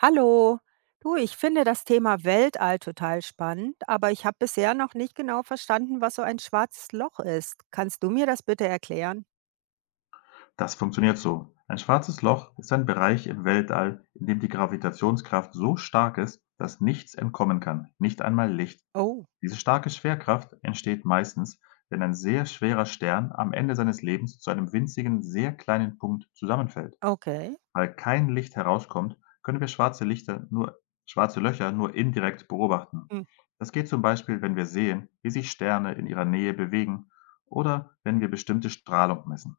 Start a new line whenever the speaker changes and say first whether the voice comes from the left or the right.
right: Hallo. Du, ich finde das Thema Weltall total spannend, aber ich habe bisher noch nicht genau verstanden, was so ein schwarzes Loch ist. Kannst du mir das bitte erklären?
left: Das funktioniert so: Ein schwarzes Loch ist ein Bereich im Weltall, in dem die Gravitationskraft so stark ist, dass nichts entkommen kann, nicht einmal Licht.
right: Oh,
left: Diese starke Schwerkraft entsteht meistens, wenn ein sehr schwerer Stern am Ende seines Lebens zu einem winzigen, sehr kleinen Punkt zusammenfällt.
right: okay.
left: Weil kein Licht herauskommt, können wir schwarze Löcher nur indirekt beobachten.
right: Hm.
left: Das geht zum Beispiel, wenn wir sehen, wie sich Sterne in ihrer Nähe bewegen oder wenn wir bestimmte Strahlung messen.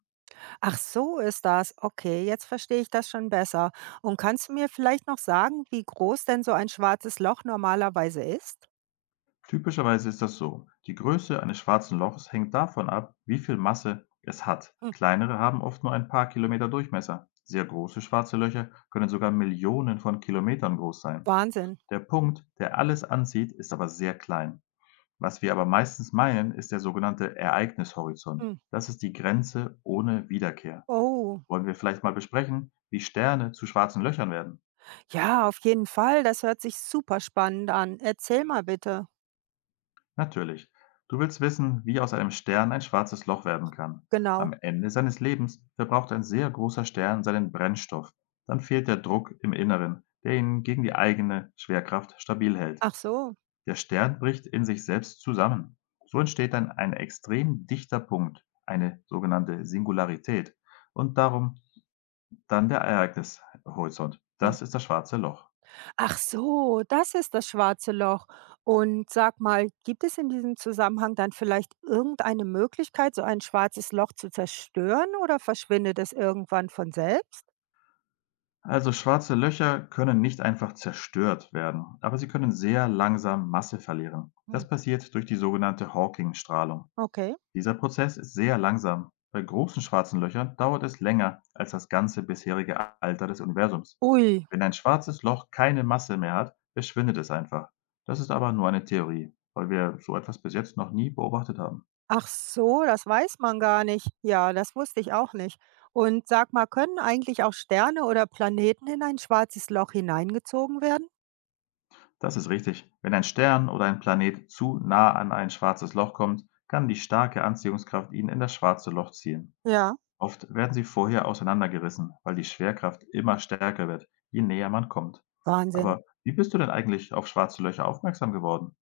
right: Ach, so ist das. Okay, jetzt verstehe ich das schon besser. Und kannst du mir vielleicht noch sagen, wie groß denn so ein schwarzes Loch normalerweise ist?
left: Typischerweise ist das so: Die Größe eines schwarzen Lochs hängt davon ab, wie viel Masse es hat.
right: Hm.
left: Kleinere haben oft nur ein paar Kilometer Durchmesser. Sehr große schwarze Löcher können sogar Millionen von Kilometern groß sein.
right: Wahnsinn.
left: Der Punkt, der alles anzieht, ist aber sehr klein. Was wir aber meistens meinen, ist der sogenannte Ereignishorizont.
right: Hm.
left: Das ist die Grenze ohne Wiederkehr.
right: Oh,
left: Wollen wir vielleicht mal besprechen, wie Sterne zu schwarzen Löchern werden?
right: ja, auf jeden Fall. Das hört sich super spannend an. Erzähl mal bitte.
left: Natürlich. Du willst wissen, wie aus einem Stern ein schwarzes Loch werden kann.
right: Genau.
left: Am Ende seines Lebens verbraucht ein sehr großer Stern seinen Brennstoff. Dann fehlt der Druck im Inneren, der ihn gegen die eigene Schwerkraft stabil hält.
right: Ach so.
left: Der Stern bricht in sich selbst zusammen. So entsteht dann ein extrem dichter Punkt, eine sogenannte Singularität. Und darum dann der Ereignishorizont.
right: Hm.
left: Das ist das schwarze Loch.
right: Ach so, das ist das schwarze Loch. Und sag mal, gibt es in diesem Zusammenhang dann vielleicht irgendeine Möglichkeit, so ein schwarzes Loch zu zerstören oder verschwindet es irgendwann von selbst?
left: Also schwarze Löcher können nicht einfach zerstört werden, aber sie können sehr langsam Masse verlieren.
right: Hm.
left: Das passiert durch die sogenannte Hawking-Strahlung.
right: Okay.
left: Dieser Prozess ist sehr langsam. Bei großen schwarzen Löchern dauert es länger als das ganze bisherige Alter des Universums.
right: Ui,
left: Wenn ein schwarzes Loch keine Masse mehr hat, verschwindet es einfach. Das ist aber nur eine Theorie, weil wir so etwas bis jetzt noch nie beobachtet haben.
right: ach so, das weiß man gar nicht. Ja, das wusste ich auch nicht. Und sag mal, können eigentlich auch Sterne oder Planeten in ein schwarzes Loch hineingezogen werden?
left: Das ist richtig. Wenn ein Stern oder ein Planet zu nah an ein schwarzes Loch kommt, kann die starke Anziehungskraft ihn in das schwarze Loch ziehen.
right: Ja.
left: Oft werden sie vorher auseinandergerissen, weil die Schwerkraft immer stärker wird, je näher man kommt.
right: Wahnsinn.
left: Aber wie bist du denn eigentlich auf schwarze Löcher aufmerksam geworden?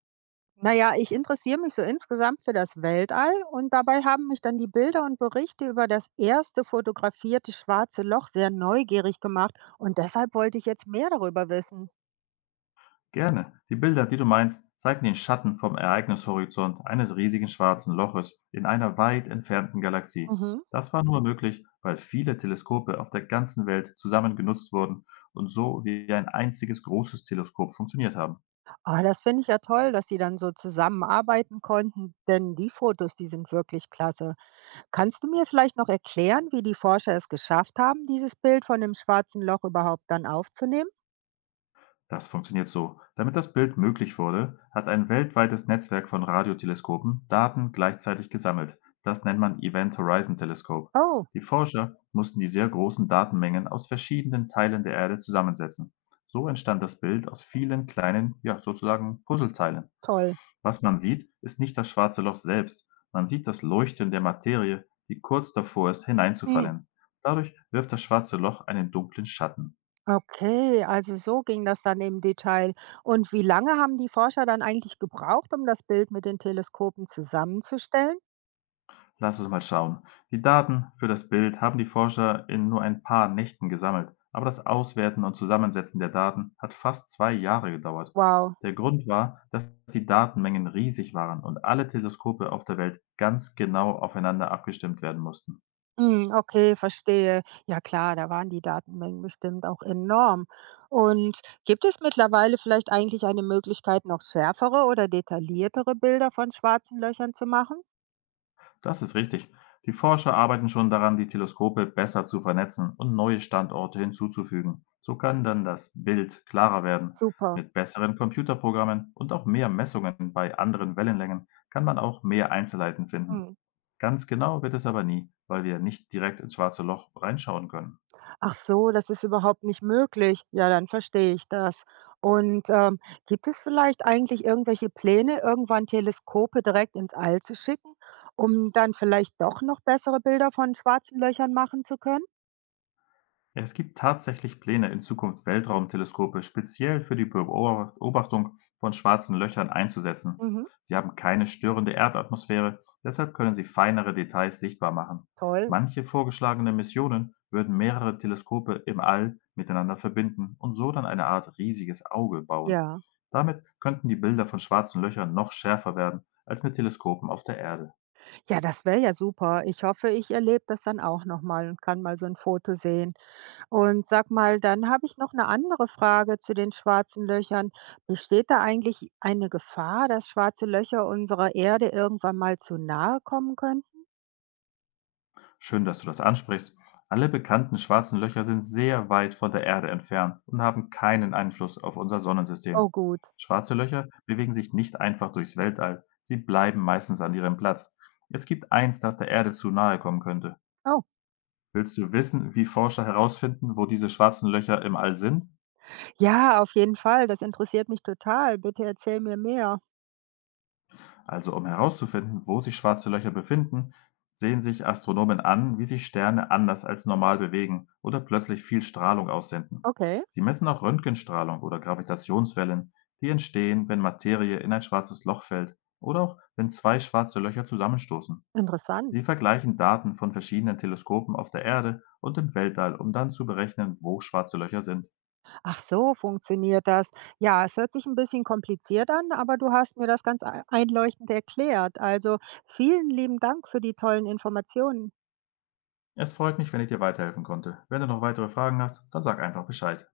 right: Na ja, ich interessiere mich so insgesamt für das Weltall und dabei haben mich dann die Bilder und Berichte über das erste fotografierte schwarze Loch sehr neugierig gemacht und deshalb wollte ich jetzt mehr darüber wissen.
left: Gerne. Die Bilder, die du meinst, zeigen den Schatten vom Ereignishorizont eines riesigen schwarzen Loches in einer weit entfernten Galaxie.
right: Mhm.
left: Das war nur möglich, weil viele Teleskope auf der ganzen Welt zusammen genutzt wurden und so wie ein einziges großes Teleskop funktioniert haben.
right: Ah, das finde ich ja toll, dass Sie dann so zusammenarbeiten konnten, denn die Fotos, die sind wirklich klasse. Kannst du mir vielleicht noch erklären, wie die Forscher es geschafft haben, dieses Bild von dem schwarzen Loch überhaupt dann aufzunehmen?
left: Das funktioniert so. Damit das Bild möglich wurde, hat ein weltweites Netzwerk von Radioteleskopen Daten gleichzeitig gesammelt. Das nennt man Event Horizon Teleskop.
right: Oh,
left: Die Forscher mussten die sehr großen Datenmengen aus verschiedenen Teilen der Erde zusammensetzen. So entstand das Bild aus vielen kleinen, ja sozusagen Puzzleteilen.
right: toll.
left: Was man sieht, ist nicht das schwarze Loch selbst. Man sieht das Leuchten der Materie, die kurz davor ist, hineinzufallen. Dadurch wirft das schwarze Loch einen dunklen Schatten.
right: Okay, also so ging das dann im Detail. Und wie lange haben die Forscher dann eigentlich gebraucht, um das Bild mit den Teleskopen zusammenzustellen?
left: Lass uns mal schauen. Die Daten für das Bild haben die Forscher in nur ein paar Nächten gesammelt, aber das Auswerten und Zusammensetzen der Daten hat fast 2 Jahre gedauert.
right: Wow.
left: Der Grund war, dass die Datenmengen riesig waren und alle Teleskope auf der Welt ganz genau aufeinander abgestimmt werden mussten.
right: Hm, okay, verstehe. Ja klar, da waren die Datenmengen bestimmt auch enorm. Und gibt es mittlerweile vielleicht eigentlich eine Möglichkeit, noch schärfere oder detailliertere Bilder von schwarzen Löchern zu machen?
left: Das ist richtig. Die Forscher arbeiten schon daran, die Teleskope besser zu vernetzen und neue Standorte hinzuzufügen. So kann dann das Bild klarer werden.
right: Super.
left: Mit besseren Computerprogrammen und auch mehr Messungen bei anderen Wellenlängen kann man auch mehr Einzelheiten finden.
right: Hm.
left: Ganz genau wird es aber nie, weil wir nicht direkt ins schwarze Loch reinschauen können.
right: Ach so, das ist überhaupt nicht möglich. Ja, dann verstehe ich das. Und, gibt es vielleicht eigentlich irgendwelche Pläne, irgendwann Teleskope direkt ins All zu schicken, um dann vielleicht doch noch bessere Bilder von schwarzen Löchern machen zu können?
left: Ja, es gibt tatsächlich Pläne, in Zukunft Weltraumteleskope speziell für die Beobachtung von schwarzen Löchern einzusetzen.
right: Mhm,
left: Sie haben keine störende Erdatmosphäre, deshalb können sie feinere Details sichtbar machen.
right: toll.
left: Manche vorgeschlagene Missionen würden mehrere Teleskope im All miteinander verbinden und so dann eine Art riesiges Auge bauen.
right: Ja.
left: Damit könnten die Bilder von schwarzen Löchern noch schärfer werden als mit Teleskopen auf der Erde.
right: Ja, das wäre ja super. Ich hoffe, ich erlebe das dann auch noch mal und kann mal so ein Foto sehen. Und sag mal, dann habe ich noch eine andere Frage zu den schwarzen Löchern. Besteht da eigentlich eine Gefahr, dass schwarze Löcher unserer Erde irgendwann mal zu nahe kommen können?
left: Schön, dass du das ansprichst. Alle bekannten schwarzen Löcher sind sehr weit von der Erde entfernt und haben keinen Einfluss auf unser
right: Oh
left: Sonnensystem.
right: gut.
left: Schwarze Löcher bewegen sich nicht einfach durchs Weltall, sie bleiben meistens an ihrem Platz. Es gibt eins, das der Erde zu nahe kommen könnte.
right: Oh,
left: Willst du wissen, wie Forscher herausfinden, wo diese schwarzen Löcher im All sind?
right: ja, auf jeden Fall. Das interessiert mich total. Bitte erzähl mir mehr.
left: Also um herauszufinden, wo sich schwarze Löcher befinden, sehen sich Astronomen an, wie sich Sterne anders als normal bewegen oder plötzlich viel Strahlung aussenden.
right: Okay,
left: Sie messen auch Röntgenstrahlung oder Gravitationswellen, die entstehen, wenn Materie in ein schwarzes Loch fällt oder auch wenn zwei schwarze Löcher zusammenstoßen. Sie
right: interessant.
left: vergleichen Daten von verschiedenen Teleskopen auf der Erde und im Weltall, um dann zu berechnen, wo schwarze Löcher sind.
right: Ach so, funktioniert das. Ja, es hört sich ein bisschen kompliziert an, aber du hast mir das ganz ei einleuchtend erklärt. Also, vielen lieben Dank für die tollen Informationen.
left: Es freut mich, wenn ich dir weiterhelfen konnte. Wenn du noch weitere Fragen hast, dann sag einfach Bescheid.